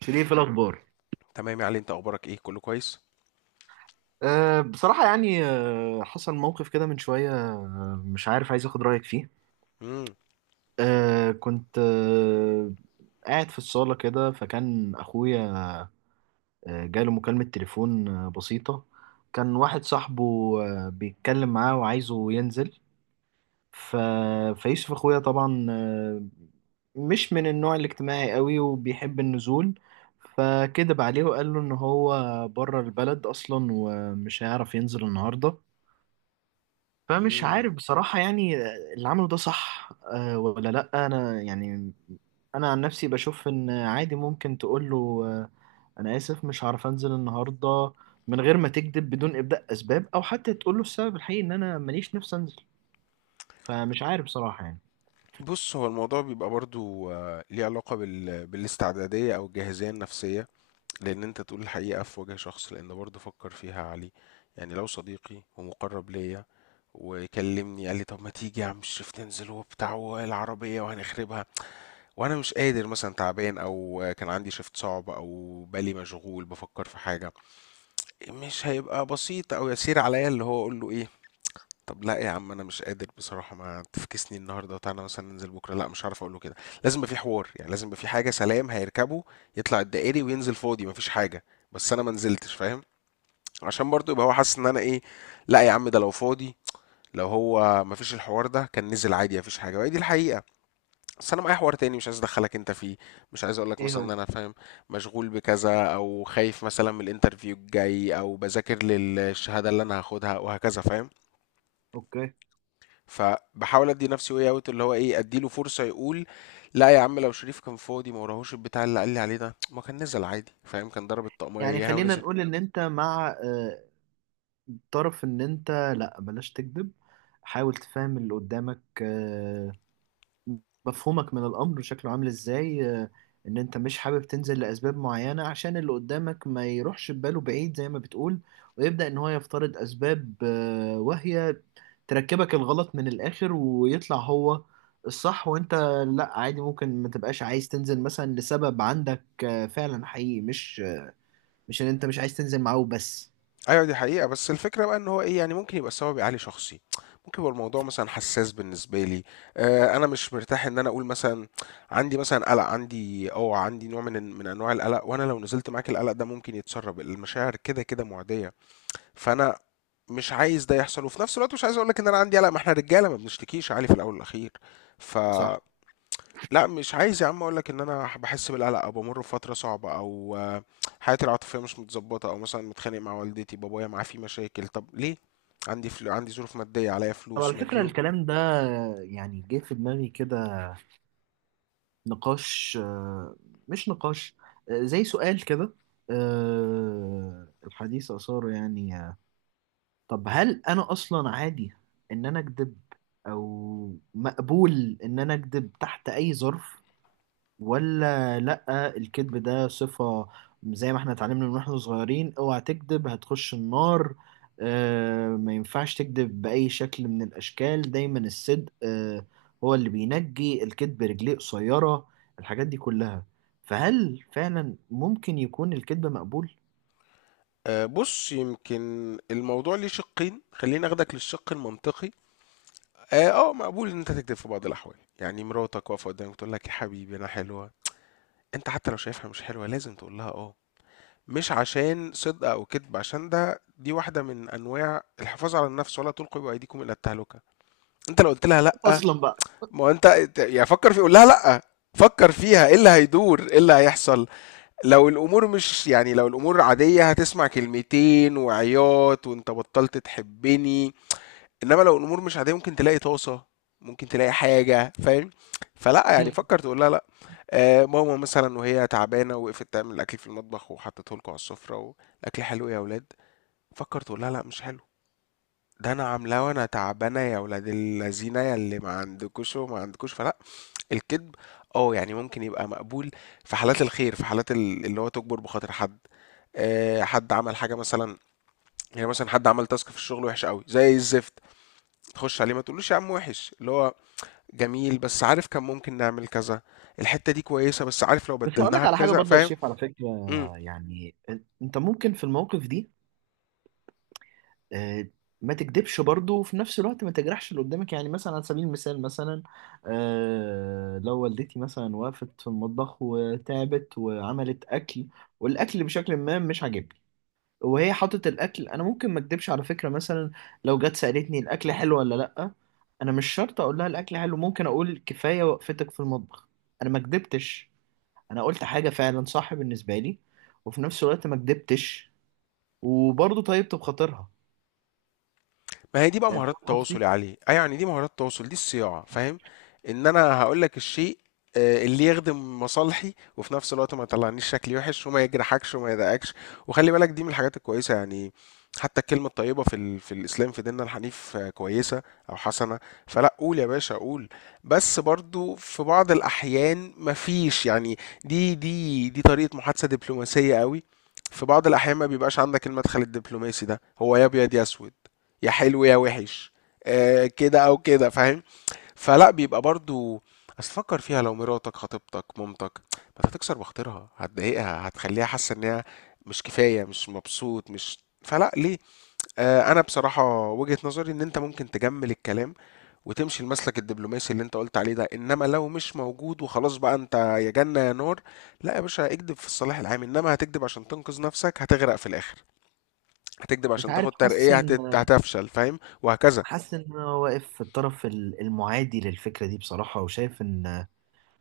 شريف، إيه الأخبار؟ تمام يا علي، انت اخبارك ايه؟ كله كويس؟ بصراحة يعني حصل موقف كده من شوية، مش عارف، عايز أخد رأيك فيه. امم. كنت قاعد في الصالة كده، فكان أخويا، جاله مكالمة تليفون، بسيطة. كان واحد صاحبه، بيتكلم معاه وعايزه ينزل. ف... فيوسف أخويا طبعا، مش من النوع الاجتماعي قوي وبيحب النزول، فكدب عليه وقال له ان هو بره البلد اصلا ومش هيعرف ينزل النهارده. فمش عارف امم. بصراحة يعني اللي عمله ده صح، ولا لأ. أنا يعني أنا عن نفسي بشوف إن عادي، ممكن تقول له، أنا آسف مش هعرف أنزل النهاردة، من غير ما تكذب، بدون إبداء أسباب، أو حتى تقول له السبب الحقيقي إن أنا ماليش نفسي أنزل. فمش عارف بصراحة يعني. بص، هو الموضوع بيبقى برضو ليه علاقة بالاستعدادية او الجاهزية النفسية. لان انت تقول الحقيقة في وجه شخص، لان برضو فكر فيها يا علي. يعني لو صديقي ومقرب ليا وكلمني قال لي طب ما تيجي يا عم شريف تنزل وبتاع والعربية وهنخربها، وانا مش قادر مثلا، تعبان او كان عندي شفت صعب او بالي مشغول بفكر في حاجة، مش هيبقى بسيط او يسير عليا اللي هو اقول له ايه. طب لا يا عم انا مش قادر بصراحه، ما تفكسني النهارده، تعالى مثلا ننزل بكره. لا مش هعرف اقول له كده. لازم يبقى في حوار، يعني لازم يبقى في حاجه. سلام هيركبه يطلع الدائري وينزل فاضي مفيش حاجه، بس انا ما نزلتش، فاهم؟ عشان برضو يبقى هو حاسس ان انا ايه. لا يا عم ده لو فاضي، لو هو مفيش الحوار ده كان نزل عادي مفيش حاجه، وهي دي الحقيقه. بس انا معايا حوار تاني مش عايز ادخلك انت فيه. مش عايز اقول لك إيه مثلا ان هو؟ انا فاهم مشغول بكذا او خايف مثلا من الانترفيو الجاي او بذاكر للشهاده اللي انا هاخدها وهكذا، فاهم؟ أوكي. فباحاول ادي نفسي واي اوت، اللي هو ايه، اديله فرصه يقول لا يا عم لو شريف كان فاضي ما وراهوش البتاع اللي قال لي عليه ده ما كان نزل عادي، فاهم؟ كان ضرب الطقمية يعني اياها خلينا ونزل. نقول إن أنت مع، طرف إن أنت لأ، بلاش تكذب، حاول تفهم اللي قدامك، مفهومك من الأمر شكله عامل إزاي، إن أنت مش حابب تنزل لأسباب معينة عشان اللي قدامك ما يروحش بباله بعيد زي ما بتقول، ويبدأ إن هو يفترض أسباب، واهية، تركبك الغلط من الآخر ويطلع هو الصح وأنت لأ. عادي ممكن ما تبقاش عايز تنزل مثلا لسبب عندك، فعلا حقيقي، مش إن أنت مش عايز تنزل معاه وبس. ايوه دي حقيقه، بس الفكره بقى ان هو ايه، يعني ممكن يبقى السبب عالي شخصي، ممكن يبقى الموضوع مثلا حساس بالنسبه لي. آه انا مش مرتاح ان انا اقول مثلا عندي، مثلا قلق عندي، او عندي نوع من انواع القلق، وانا لو نزلت معاك القلق ده ممكن يتسرب، المشاعر كده كده معديه. فانا مش عايز ده يحصل، وفي نفس الوقت مش عايز اقول لك ان انا عندي قلق، ما احنا رجاله ما بنشتكيش يا علي في الاول والاخير. ف صح. لا مش عايز يا عم اقول لك ان انا بحس بالقلق او بمر بفتره صعبه او حياتي العاطفيه مش متظبطه او مثلا متخانق مع والدتي، بابايا معاه في مشاكل. طب ليه؟ عندي، فلو عندي ظروف ماديه عليا طب فلوس على فكرة مديون. الكلام ده، يعني جه في دماغي كده نقاش، مش نقاش، زي سؤال كده، الحديث أثاره يعني، طب هل أنا أصلا عادي إن أنا أكذب، أو مقبول إن أنا أكذب تحت أي ظرف، ولا لأ؟ الكذب ده صفة زي ما احنا اتعلمنا من واحنا صغيرين، اوعى تكذب هتخش النار، اه ما ينفعش تكذب بأي شكل من الأشكال، دايما الصدق اه هو اللي بينجي، الكذب رجليه قصيرة، الحاجات دي كلها. فهل فعلا ممكن يكون الكذب مقبول؟ بص يمكن الموضوع ليه شقين، خليني اخدك للشق المنطقي. اه، مقبول ان انت تكذب في بعض الاحوال. يعني مراتك واقفه قدامك تقول لك يا حبيبي انا حلوه، انت حتى لو شايفها مش حلوه لازم تقول لها اه. مش عشان صدق او كذب، عشان ده دي واحده من انواع الحفاظ على النفس، ولا تلقوا بايديكم الى التهلكه. انت لو قلت لها لا، أصلا بقى. ما هو انت يعني فكر في قول لها لا. فكر فيها ايه اللي هيدور ايه اللي هيحصل. لو الامور مش، يعني لو الامور عاديه هتسمع كلمتين وعياط وانت بطلت تحبني. إنما لو الأمور مش عادية ممكن تلاقي طاسة، ممكن تلاقي حاجة، فاهم؟ فلأ، يعني فكّر تقول لها لأ. ماما مثلًا وهي تعبانة وقفت تعمل الأكل في المطبخ وحطّته لكم على السفرة، والأكل حلو يا ولاد، فكّر تقول لها لأ مش حلو، ده أنا عاملاه وأنا تعبانة يا ولاد اللذينة يا اللي ما عندكوش وما عندكوش. فلأ، الكدب يعني ممكن يبقى مقبول، في حالات الخير، في حالات اللي هو تُجبر بخاطر حد. حد عمل حاجة مثلًا، يعني مثلًا حد عمل task في الشغل وِحِش أوي زي الزفت، تخُش عليه ما تقولوش يا عم وِحِش، اللي هو جميل، بس عارف كان ممكن نعمل كذا، الحتة دي كويسة بس عارف لو بس هقول لك بدلناها على حاجة بكذا، برضو يا فاهم؟ شريف على فكرة. إمم. يعني انت ممكن في الموقف دي آه، ما تكدبش برضه وفي نفس الوقت ما تجرحش اللي قدامك. يعني مثلا على سبيل المثال مثلا، لو والدتي مثلا وقفت في المطبخ وتعبت وعملت أكل، والأكل بشكل ما مش عاجبني، وهي حاطت الأكل، أنا ممكن ما أكدبش على فكرة مثلا. لو جت سألتني الأكل حلو ولا لأ، أنا مش شرط أقول لها الأكل حلو، ممكن أقول كفاية وقفتك في المطبخ. أنا ما كدبتش، أنا قلت حاجة فعلا صح بالنسبة لي، وفي نفس الوقت ما كدبتش، وبرضه طيبت بخاطرها. ما هي دي بقى مهارات فاهم التواصل يا قصدي؟ علي، اه يعني دي مهارات التواصل دي الصياعة، فاهم؟ ان انا هقول لك الشيء اللي يخدم مصالحي، وفي نفس الوقت ما يطلعنيش شكلي وحش وما يجرحكش وما يضايقكش. وخلي بالك دي من الحاجات الكويسة يعني، حتى الكلمة الطيبة في الإسلام، في ديننا الحنيف كويسة أو حسنة. فلا، قول يا باشا قول. بس برضو في بعض الأحيان مفيش يعني، دي طريقة محادثة دبلوماسية قوي. في بعض الأحيان ما بيبقاش عندك المدخل الدبلوماسي ده، هو يا أبيض يا أسود، يا حلو يا وحش، كده او كده، فاهم؟ فلا بيبقى برضو، اصل فكر فيها لو مراتك، خطيبتك، مامتك، ما أنت هتكسر بخاطرها هتضايقها هتخليها حاسه ان هي مش كفايه، مش مبسوط، مش، فلا ليه. انا بصراحه وجهه نظري ان انت ممكن تجمل الكلام وتمشي المسلك الدبلوماسي اللي انت قلت عليه ده، انما لو مش موجود وخلاص بقى انت يا جنه يا نار. لا يا باشا اكدب في الصلاح العام، انما هتكدب عشان تنقذ نفسك هتغرق في الاخر، هتكدب مش عشان عارف، تاخد حاسس ترقيه ان هتفشل، فاهم؟ وهكذا. حاسس ان انا واقف في الطرف المعادي للفكره دي بصراحه، وشايف ان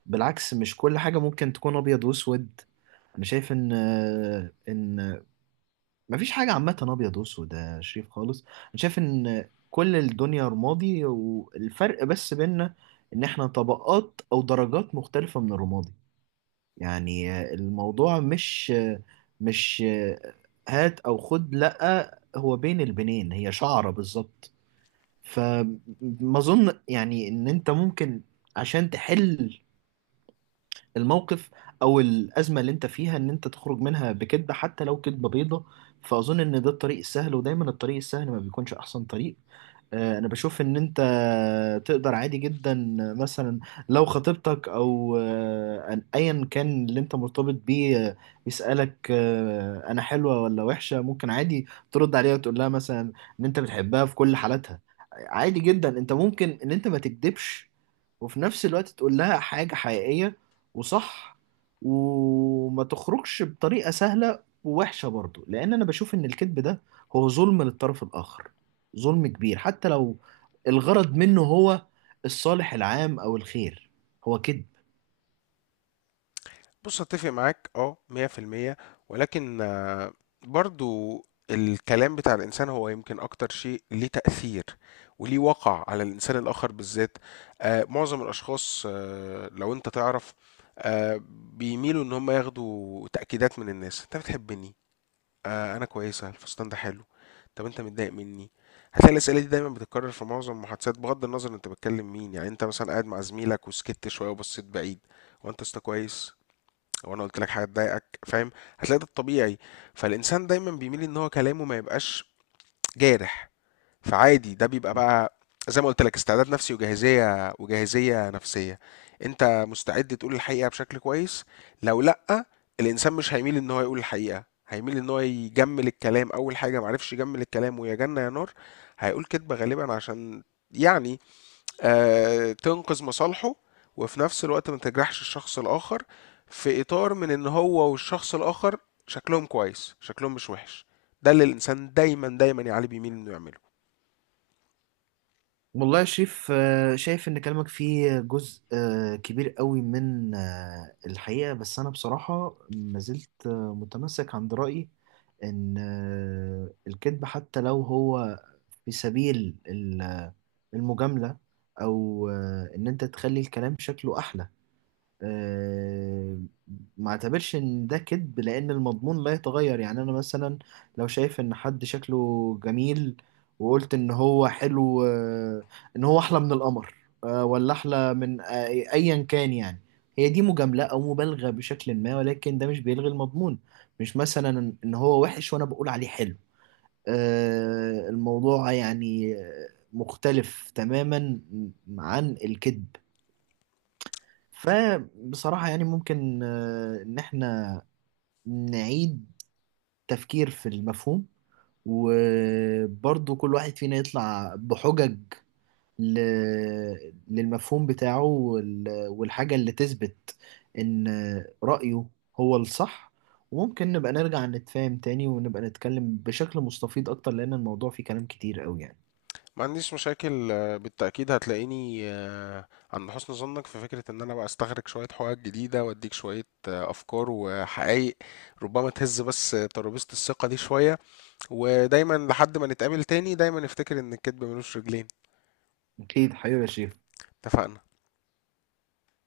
بالعكس مش كل حاجه ممكن تكون ابيض واسود. انا شايف ان ان مفيش حاجه عامه ابيض واسود يا شريف خالص. انا شايف ان كل الدنيا رمادي والفرق بس بيننا ان احنا طبقات او درجات مختلفه من الرمادي. يعني الموضوع مش هات او خد، لا هو بين البنين هي شعره بالظبط. فما اظن يعني ان انت ممكن، عشان تحل الموقف او الازمه اللي انت فيها، ان انت تخرج منها بكذبه حتى لو كذبه بيضه. فاظن ان ده الطريق السهل، ودايما الطريق السهل ما بيكونش احسن طريق. انا بشوف ان انت تقدر عادي جدا مثلا، لو خطيبتك او، ايا كان اللي انت مرتبط بيه، يسألك، انا حلوة ولا وحشة، ممكن عادي ترد عليها وتقول لها مثلا ان انت بتحبها في كل حالاتها. عادي جدا انت ممكن ان انت ما تكدبش، وفي نفس الوقت تقول لها حاجة حقيقية وصح، وما تخرجش بطريقة سهلة ووحشة، برضو لان انا بشوف ان الكذب ده هو ظلم للطرف الاخر. ظلم كبير، حتى لو الغرض منه هو الصالح العام أو الخير، هو كذب. بُص أتّفق معاك 100% ولكن برضه، الكلام بتاع الإنسان هو يمكن أكتر شيء ليه تأثير وليه وَقع على الإنسان الآخر بالذات. معظم الأشخاص لو أنت تعرف، آآ بيميلوا إن هم ياخدوا تأكيدات من الناس، أنت بتحبني، أنا كويسة، الفستان ده حلو، طب أنت متضايق مني؟ هتلاقي الأسئلة دي دايمًا بتتكرر في معظم المحادثات، بغض النظر أنت بتكلم مين. يعني أنت مثلًا قاعد مع زميلك وسكت شوية وبصيت بعيد، هو أنت يا اسطى كويس؟ لو انا قلت لك حاجه تضايقك، فاهم؟ هتلاقي ده الطبيعي. فالانسان دايما بيميل ان هو كلامه ما يبقاش جارح. فعادي ده بيبقى بقى، زي ما قلت لك استعداد نفسي وجاهزيه، وجاهزيه نفسيه. انت مستعد تقول الحقيقه بشكل كويس، لو لا الانسان مش هيميل ان هو يقول الحقيقه، هيميل ان هو يجمل الكلام. اول حاجه معرفش يجمل الكلام ويا جنه يا نار، هيقول كذبه غالبا عشان يعني تنقذ مصالحه وفي نفس الوقت ما تجرحش الشخص الآخر، في إطار من إن هو والشخص الآخر شكلهم كويس شكلهم مش وحش. ده اللي الإنسان دايما دايما يا علي بيميل إنه يعمله. والله يا شريف، شايف إن كلامك فيه جزء، كبير قوي من، الحقيقة، بس أنا بصراحة ما زلت، متمسك عند رأيي إن، الكذب حتى لو هو في سبيل المجاملة أو، إن أنت تخلي الكلام شكله أحلى، آه، ما اعتبرش ان ده كذب لان المضمون لا يتغير. يعني انا مثلا لو شايف ان حد شكله جميل، وقلت ان هو حلو، ان هو احلى من القمر، ولا احلى من ايا كان يعني، هي دي مجاملة او مبالغة بشكل ما، ولكن ده مش بيلغي المضمون. مش مثلا ان هو وحش وانا بقول عليه حلو. الموضوع يعني، مختلف تماما عن الكذب. فبصراحة يعني ممكن، إن إحنا نعيد تفكير في المفهوم، وبرضه كل واحد فينا يطلع بحجج ل... للمفهوم بتاعه والحاجة اللي تثبت إن رأيه هو الصح، وممكن نبقى نرجع نتفاهم تاني ونبقى نتكلم بشكل مستفيض أكتر، لأن الموضوع فيه كلام كتير أوي يعني. ما عنديش مشاكل، بالتأكيد هتلاقيني عند حسن ظنك في فكرة إن أنا بقى أستخرج شوية حقائق جديدة وأديك شوية أفكار وحقائق ربما تهز بس ترابيزة الثقة دي شوية. ودايما لحد ما نتقابل تاني، دايما افتكر إن الكدب ملوش رجلين. أكيد حبيبي يا شريف. اتفقنا.